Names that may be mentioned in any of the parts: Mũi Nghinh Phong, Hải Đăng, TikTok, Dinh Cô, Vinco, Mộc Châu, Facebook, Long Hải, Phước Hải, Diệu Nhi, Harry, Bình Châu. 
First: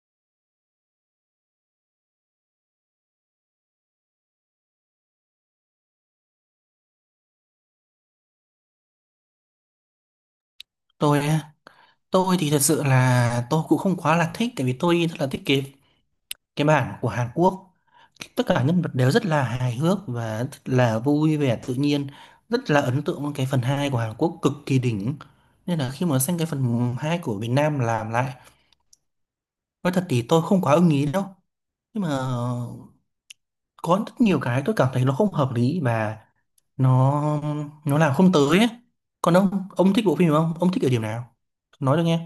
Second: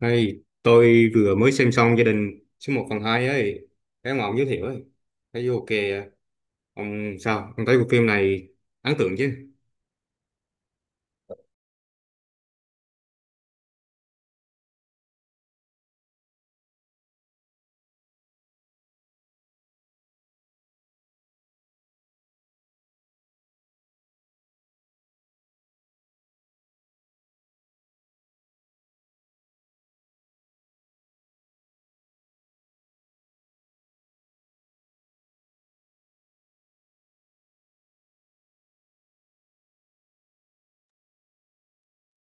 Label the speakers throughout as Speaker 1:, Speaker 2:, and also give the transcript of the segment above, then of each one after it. Speaker 1: Hey, tôi vừa mới xem xong gia đình số một phần 2 ấy, cái mà ông giới thiệu ấy, thấy vô ok à. Ông sao? Ông thấy bộ phim này ấn tượng chứ?
Speaker 2: tôi á, tôi thì thật sự là tôi cũng không quá là thích, tại vì tôi rất là thích cái bản của Hàn Quốc. Tất cả nhân vật đều rất là hài hước và rất là vui vẻ tự nhiên, rất là ấn tượng với cái phần 2 của Hàn Quốc, cực kỳ đỉnh. Nên là khi mà xem cái phần 2 của Việt Nam làm lại, nói thật thì tôi không quá ưng ý đâu. Nhưng mà có rất nhiều cái tôi cảm thấy nó không hợp lý và nó nó làm không tới ấy. Còn ông thích bộ phim này không, ông thích ở điểm nào nói được nghe.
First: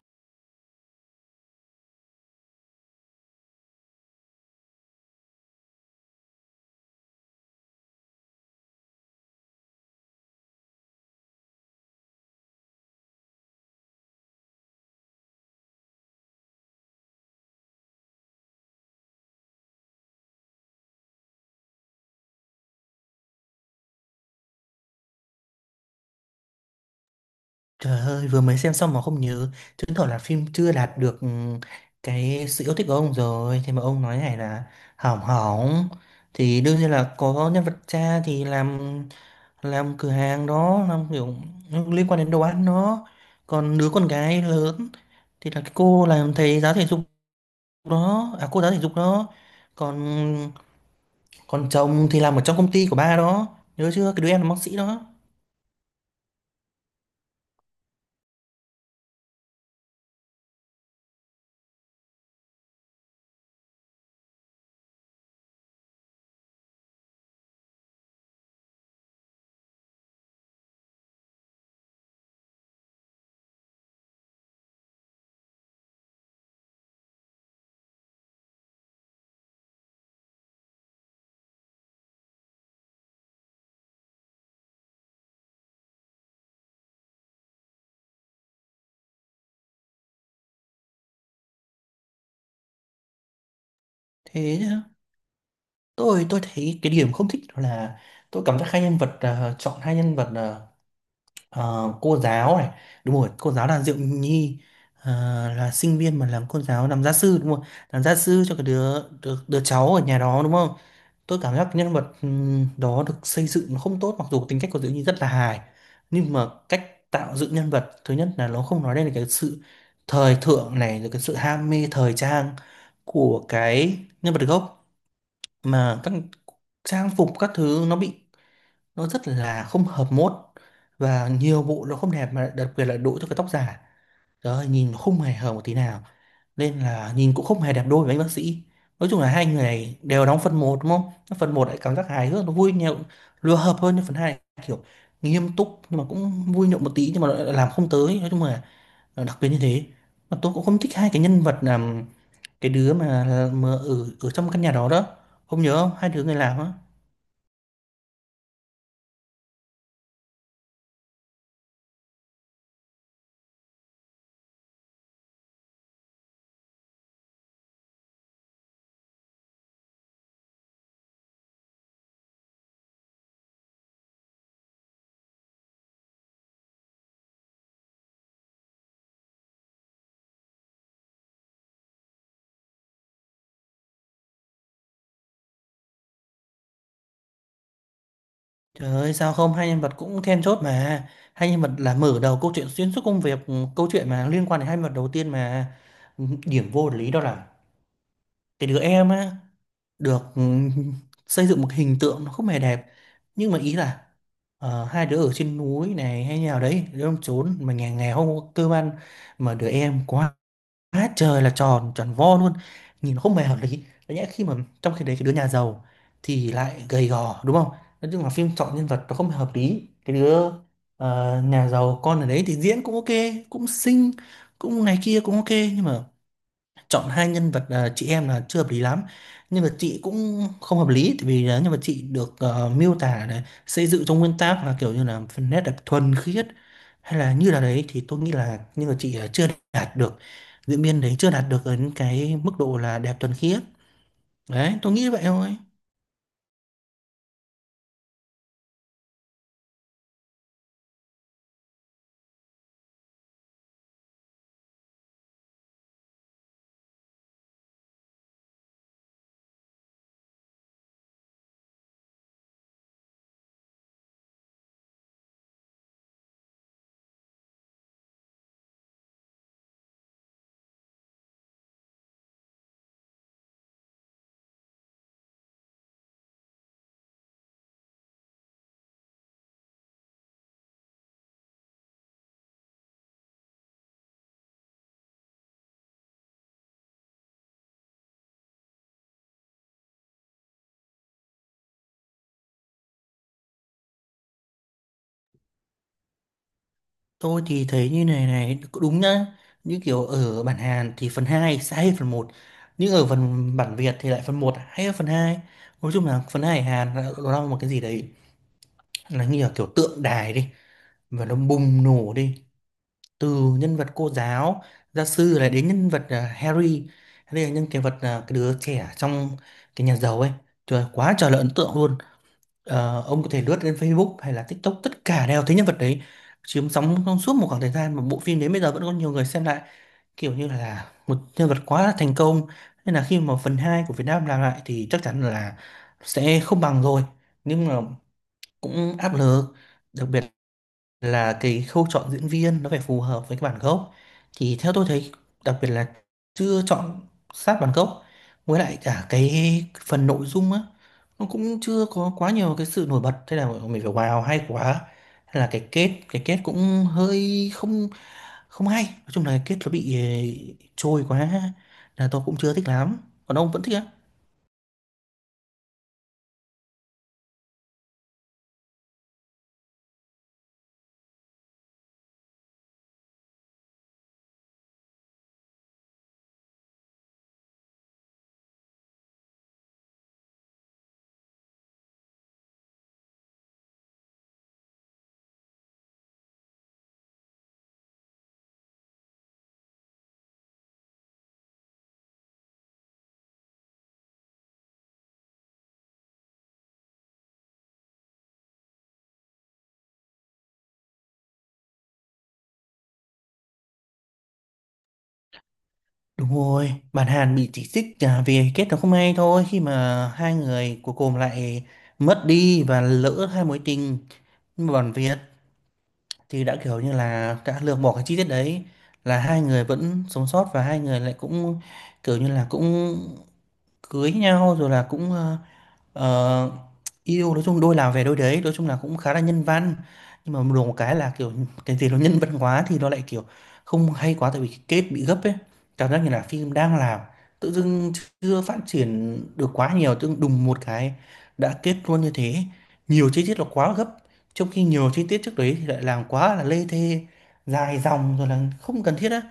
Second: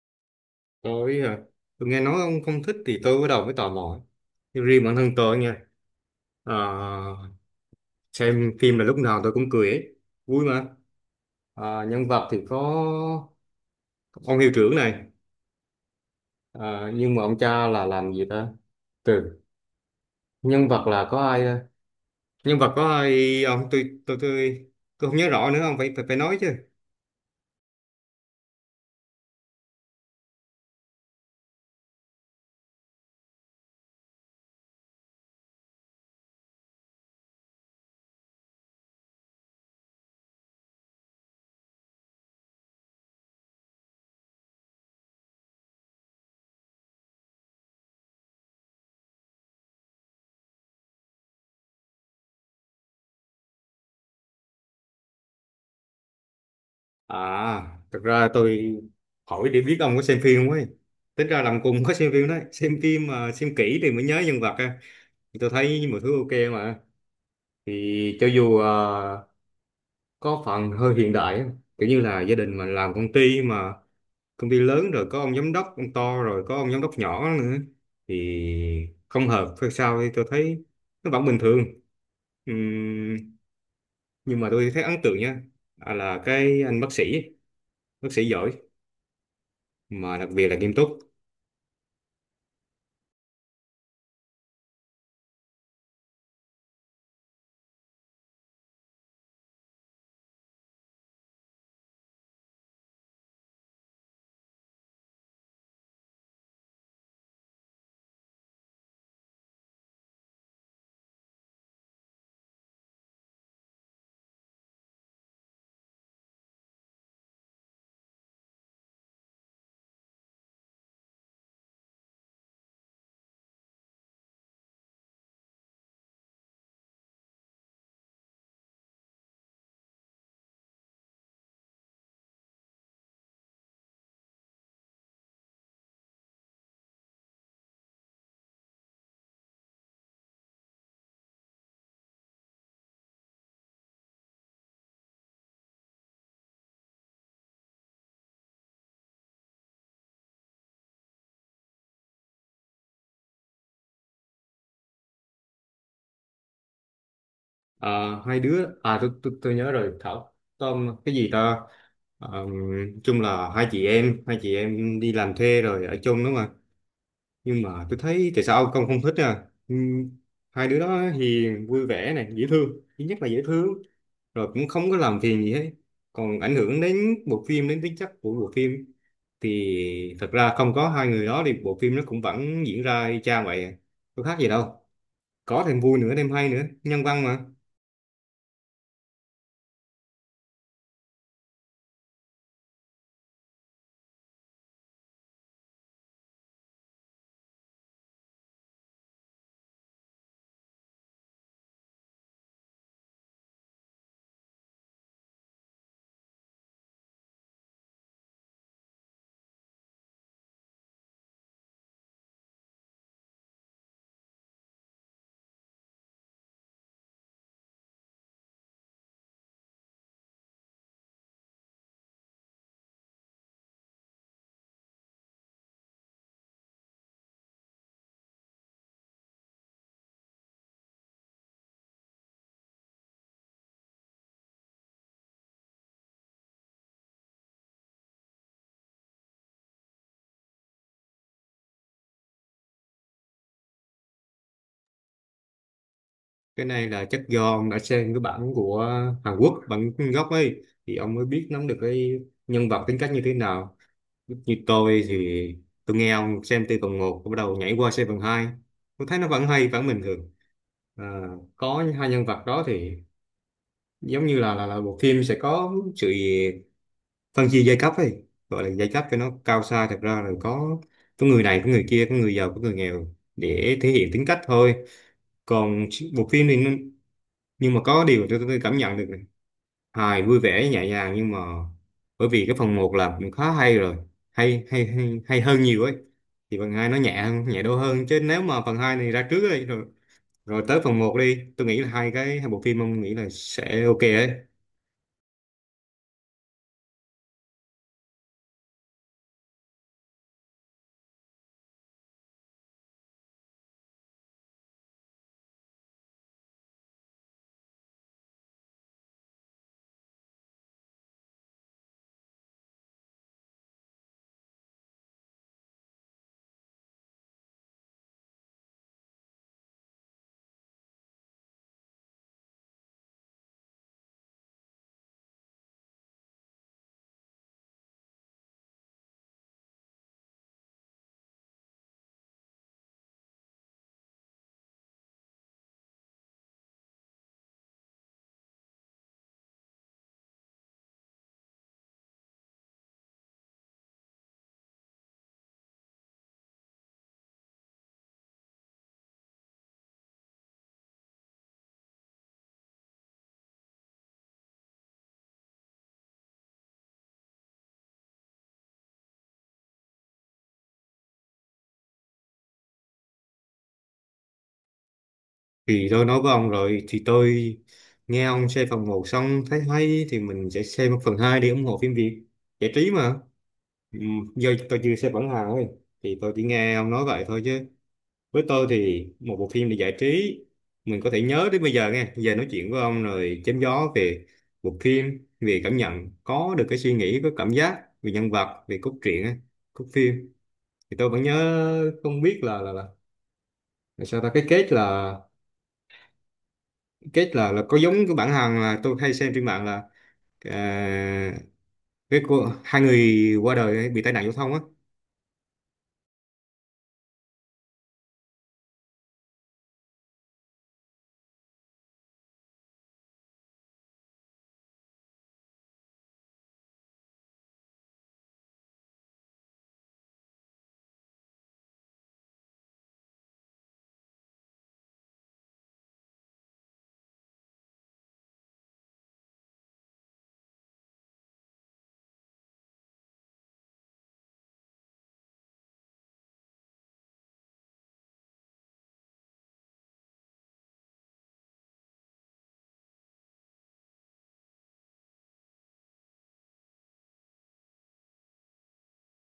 Speaker 1: Tôi, tôi nghe nói ông không thích thì tôi bắt đầu mới tò mò. Nhưng riêng bản thân tôi nha, à, xem phim là lúc nào tôi cũng cười ấy, vui mà. À, nhân vật thì có ông hiệu trưởng này, à, nhưng mà ông cha là làm gì ta? Từ nhân vật là có ai? Nhân vật có ai? Ông tôi không nhớ rõ nữa, ông phải phải phải nói chứ.
Speaker 2: Trời ơi, vừa mới xem xong mà không nhớ, chứng tỏ là phim chưa đạt được cái sự yêu thích của ông rồi. Thế mà ông nói này là hỏng hỏng, thì đương nhiên là có nhân vật cha thì làm cửa hàng đó, làm kiểu liên quan đến đồ ăn đó. Còn đứa con gái lớn thì là cái cô làm thầy giáo thể dục đó, à cô giáo thể dục đó. Còn còn chồng thì làm ở trong công ty của ba đó, nhớ chưa? Cái đứa em là bác sĩ đó.
Speaker 1: À, thật ra tôi hỏi để biết ông có xem phim không ấy. Tính ra làm cùng có xem phim đấy. Xem phim mà xem kỹ thì mới nhớ nhân vật á. Thì tôi thấy mọi thứ ok mà. Thì cho dù có phần hơi hiện đại á, kiểu như là gia đình mà làm công ty mà công ty lớn rồi có ông giám đốc, ông to rồi có ông giám đốc nhỏ nữa. Thì không hợp hay sao thì tôi thấy nó vẫn bình thường. Ừm, nhưng mà tôi thấy ấn tượng nha. À, là cái anh bác sĩ giỏi mà đặc biệt là nghiêm túc.
Speaker 2: Thế tôi thấy cái điểm không thích đó là tôi cảm giác hai nhân vật, chọn hai nhân vật là cô giáo này, đúng rồi, cô giáo là Diệu Nhi, ờ, là sinh viên mà làm cô giáo làm gia sư đúng không, làm gia sư cho cái đứa đứa, đứa cháu ở nhà đó đúng không. Tôi cảm giác nhân vật đó được xây dựng nó không tốt, mặc dù tính cách của Diệu Nhi rất là hài, nhưng mà cách tạo dựng nhân vật, thứ nhất là nó không nói lên được cái sự thời thượng này, rồi cái sự ham mê thời trang của cái nhân vật gốc, mà các trang phục các thứ nó bị, nó rất là không hợp mốt và nhiều bộ nó không đẹp, mà đặc biệt là đội cho cái tóc giả. Trời ơi, nhìn không hề hợp một tí nào, nên là nhìn cũng không hề đẹp đôi với anh bác sĩ. Nói chung là hai người này đều đóng phần một đúng không, phần một lại cảm giác hài hước nó vui nhộn, lừa hợp hơn, nhưng phần 2 kiểu nghiêm túc nhưng mà cũng vui nhộn một tí nhưng mà lại làm không tới. Nói chung là đặc biệt như thế, mà tôi cũng không thích hai cái nhân vật là cái đứa mà ở ở trong căn nhà đó đó, không nhớ không, hai đứa người làm á.
Speaker 1: Ờ, hai đứa à tôi, nhớ rồi, Thảo Tom cái gì ta. Ờ, chung là hai chị em đi làm thuê rồi ở chung đúng không ạ? Nhưng mà tôi thấy tại sao ông không thích à? Hai đứa đó hiền, vui vẻ này, dễ thương. Thứ nhất là dễ thương, rồi cũng không có làm phiền gì hết, còn ảnh hưởng đến bộ phim, đến tính chất của bộ phim thì thật ra không có hai người đó thì bộ phim nó cũng vẫn diễn ra y chang vậy à. Có khác gì đâu, có thêm vui nữa, thêm hay nữa, nhân văn mà.
Speaker 2: Trời ơi, sao không, hai nhân vật cũng then chốt mà, hai nhân vật là mở đầu câu chuyện, xuyên suốt công việc, câu chuyện mà liên quan đến hai nhân vật đầu tiên mà. Điểm vô lý đó là cái đứa em á được xây dựng một hình tượng nó không hề đẹp, nhưng mà ý là hai đứa ở trên núi này hay nhà đấy đứa ông trốn mà nhà nghèo không có cơ ăn, mà đứa em quá, quá trời là tròn tròn vo luôn, nhìn nó không hề hợp lý. Đấy nhẽ khi mà, trong khi đấy cái đứa nhà giàu thì lại gầy gò đúng không. Nói chung là phim chọn nhân vật nó không hề hợp lý. Cái đứa nhà giàu con ở đấy thì diễn cũng ok, cũng xinh, cũng này kia, cũng ok, nhưng mà chọn hai nhân vật, chị em là chưa hợp lý lắm. Nhân vật chị cũng không hợp lý, tại vì là nhân vật chị được miêu tả này xây dựng trong nguyên tác là kiểu như là phần nét đẹp thuần khiết hay là như là đấy, thì tôi nghĩ là nhân vật chị là chưa đạt được, diễn viên đấy chưa đạt được đến cái mức độ là đẹp thuần khiết. Đấy, tôi nghĩ vậy thôi.
Speaker 1: Cái này là chắc do ông đã xem cái bản của Hàn Quốc bản gốc ấy, thì ông mới biết nắm được cái nhân vật tính cách như thế nào. Như tôi thì tôi nghe ông, xem từ phần một bắt đầu nhảy qua xem phần hai, tôi thấy nó vẫn hay, vẫn bình thường. À, có hai nhân vật đó thì giống như là bộ phim sẽ có sự phân chia giai cấp ấy, gọi là giai cấp cho nó cao xa, thật ra là có người này có người kia, có người giàu có người nghèo, để thể hiện tính cách thôi. Còn bộ phim thì, nhưng mà có điều tôi cảm nhận được này, hài vui vẻ nhẹ nhàng. Nhưng mà bởi vì cái phần một là cũng khá hay rồi, hay hơn nhiều ấy, thì phần 2 nó nhẹ hơn, nhẹ đô hơn. Chứ nếu mà phần 2 này ra trước ấy, rồi rồi tới phần một đi, tôi nghĩ là hai cái, hai bộ phim ông nghĩ là sẽ ok ấy.
Speaker 2: Tôi thì thấy như này này cũng đúng nhá. Như kiểu ở bản Hàn thì phần 2 sẽ hay hơn phần một, nhưng ở phần bản Việt thì lại phần một hay hơn phần hai. Nói chung là phần 2 Hàn là- nó là một cái gì đấy, nó như là kiểu tượng đài đi và nó bùng nổ đi. Từ nhân vật cô giáo gia sư lại đến nhân vật, Harry Harry là nhân vật, cái đứa trẻ trong cái nhà giàu ấy, trời quá trời là ấn tượng luôn. Ờ, ông có thể lướt lên Facebook hay là TikTok, tất cả đều thấy nhân vật đấy chiếm sóng trong suốt một khoảng thời gian mà bộ phim đến bây giờ vẫn có nhiều người xem lại, kiểu như là một nhân vật quá là thành công. Nên là khi mà phần 2 của Việt Nam làm lại thì chắc chắn là sẽ không bằng rồi, nhưng mà cũng áp lực, đặc biệt là cái khâu chọn diễn viên nó phải phù hợp với cái bản gốc. Thì theo tôi thấy, đặc biệt là chưa chọn sát bản gốc. Với lại cả cái phần nội dung á, nó cũng chưa có quá nhiều cái sự nổi bật thế là mình phải wow hay quá, hay là cái kết, cái kết cũng hơi không không hay. Nói chung là cái kết nó bị trôi quá, là tôi cũng chưa thích lắm. Còn ông vẫn thích á?
Speaker 1: Thì tôi nói với ông rồi, thì tôi nghe ông xem phần một xong thấy hay thì mình sẽ xem phần 2 để ủng hộ phim Việt, giải trí mà. Ừ, giờ tôi chưa xem bản hàng ấy, thì tôi chỉ nghe ông nói vậy thôi chứ. Với tôi thì một bộ phim để giải trí, mình có thể nhớ đến bây giờ, nghe giờ nói chuyện với ông rồi chém gió về bộ phim, về cảm nhận, có được cái suy nghĩ, có cảm giác về nhân vật, về cốt truyện á, cốt phim, thì tôi vẫn nhớ. Không biết là sao ta, cái kết là, kết là có giống cái bản Hàn là tôi hay xem trên mạng là, à, cái cô hai người qua đời bị tai nạn giao thông á.
Speaker 2: Đúng rồi, bạn Hàn bị chỉ trích, vì kết nó không hay thôi, khi mà hai người cuối cùng lại mất đi và lỡ hai mối tình. Nhưng mà bản Việt thì đã kiểu như là đã lược bỏ cái chi tiết đấy, là hai người vẫn sống sót và hai người lại cũng kiểu như là cũng cưới nhau rồi là cũng Ờ, yêu. Nói chung đôi nào về đôi đấy, nói chung là cũng khá là nhân văn, nhưng mà được một cái là kiểu cái gì nó nhân văn quá thì nó lại kiểu không hay quá, tại vì cái kết bị gấp ấy. Cảm giác như là phim đang làm, tự dưng chưa phát triển được quá nhiều, tự dưng đùng một cái đã kết luôn như thế. Nhiều chi tiết là quá gấp, trong khi nhiều chi tiết trước đấy thì lại làm quá là lê thê, dài dòng rồi là không cần thiết á.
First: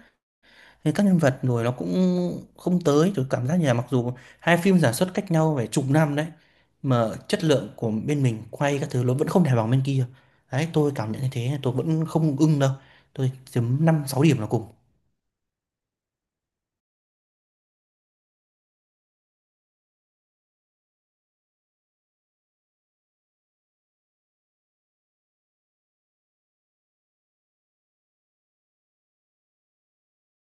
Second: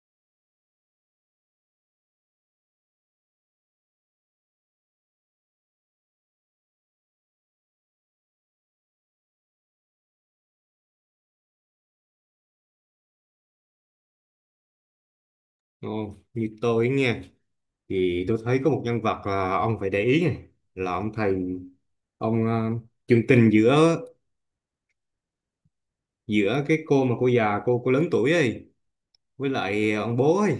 Speaker 2: Thế các nhân vật rồi nó cũng không tới, tôi cảm giác như là mặc dù hai phim sản xuất cách nhau phải chục năm đấy mà chất lượng của bên mình quay các thứ nó vẫn không thể bằng bên kia. Đấy tôi cảm nhận như thế, tôi vẫn không ưng đâu, tôi chấm năm sáu điểm là cùng.
Speaker 1: Ồ, như tôi nghe thì tôi thấy có một nhân vật, à, ông phải để ý này, là ông thầy, ông à, chương tình giữa, giữa cái cô mà cô già, cô lớn tuổi ấy, với lại ông bố ấy,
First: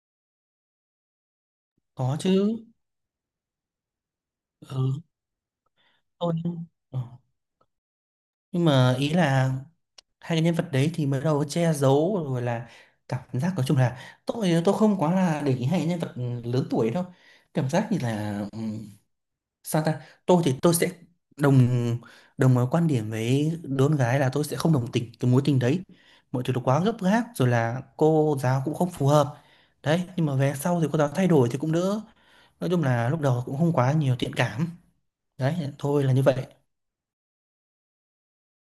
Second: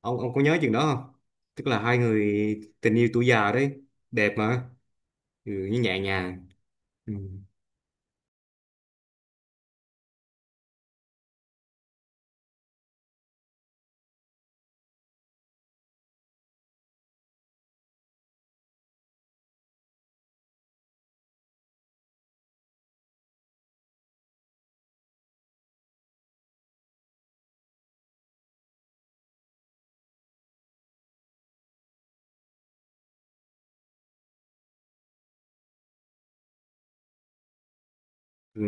Speaker 1: ông có nhớ chừng đó không, tức là hai
Speaker 2: Có
Speaker 1: người
Speaker 2: chứ.
Speaker 1: tình yêu tuổi già đấy, đẹp mà.
Speaker 2: Ừ,
Speaker 1: Ừ, như nhẹ
Speaker 2: tôi.
Speaker 1: nhàng.
Speaker 2: Ừ.
Speaker 1: Ừ.
Speaker 2: Nhưng mà ý là hai cái nhân vật đấy thì mới đầu che giấu rồi là, cảm giác nói chung là tôi không quá là để ý hai cái nhân vật lớn tuổi đâu. Cảm giác như là sao ta, tôi thì tôi sẽ đồng đồng quan điểm với đứa con gái là tôi sẽ không đồng tình cái mối tình đấy. Mọi thứ nó quá gấp gáp rồi là cô giáo cũng không phù hợp đấy, nhưng mà về sau thì cô giáo thay đổi thì cũng đỡ. Nói chung là lúc đầu cũng không quá nhiều thiện cảm đấy thôi, là như vậy.
Speaker 1: Ừ.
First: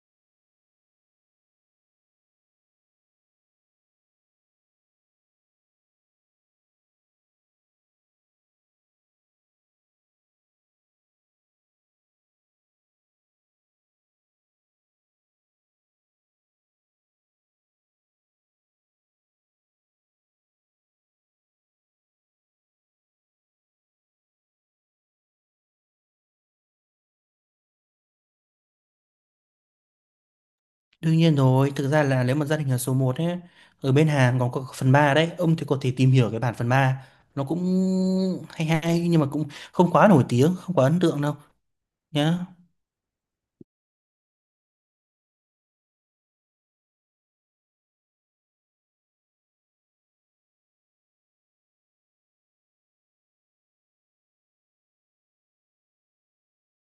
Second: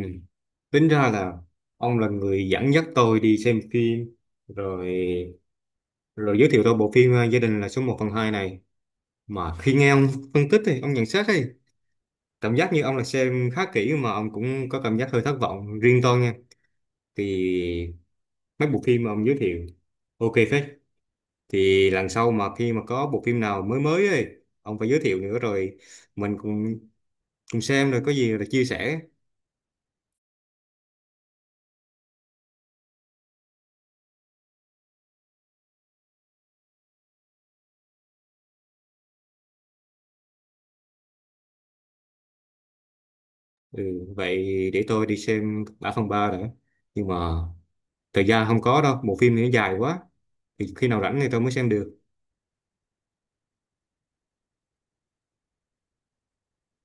Speaker 1: Tính ra là ông là người dẫn dắt tôi đi xem phim, rồi rồi giới thiệu tôi bộ phim à, gia đình là số một phần 2 này. Mà khi nghe ông phân tích thì ông nhận xét ấy, cảm giác như ông là xem khá kỹ mà ông cũng có cảm giác hơi thất vọng. Riêng tôi nha, thì mấy bộ phim mà ông giới thiệu ok phết, thì lần sau mà khi mà có bộ phim nào mới mới ấy, ông phải giới thiệu nữa rồi mình cùng cùng xem, rồi có gì là chia sẻ.
Speaker 2: Đương nhiên rồi, thực ra là nếu mà gia đình là số một ấy, ở bên Hàn còn có phần 3 đấy, ông thì có thể tìm hiểu cái bản phần ba, nó cũng hay hay nhưng mà cũng không quá nổi tiếng, không quá ấn tượng đâu nhá.
Speaker 1: Ừ, vậy để tôi đi xem đã, phần 3 đã. Nhưng mà thời gian không có đâu, bộ phim thì nó dài quá, thì khi nào rảnh thì tôi mới xem được.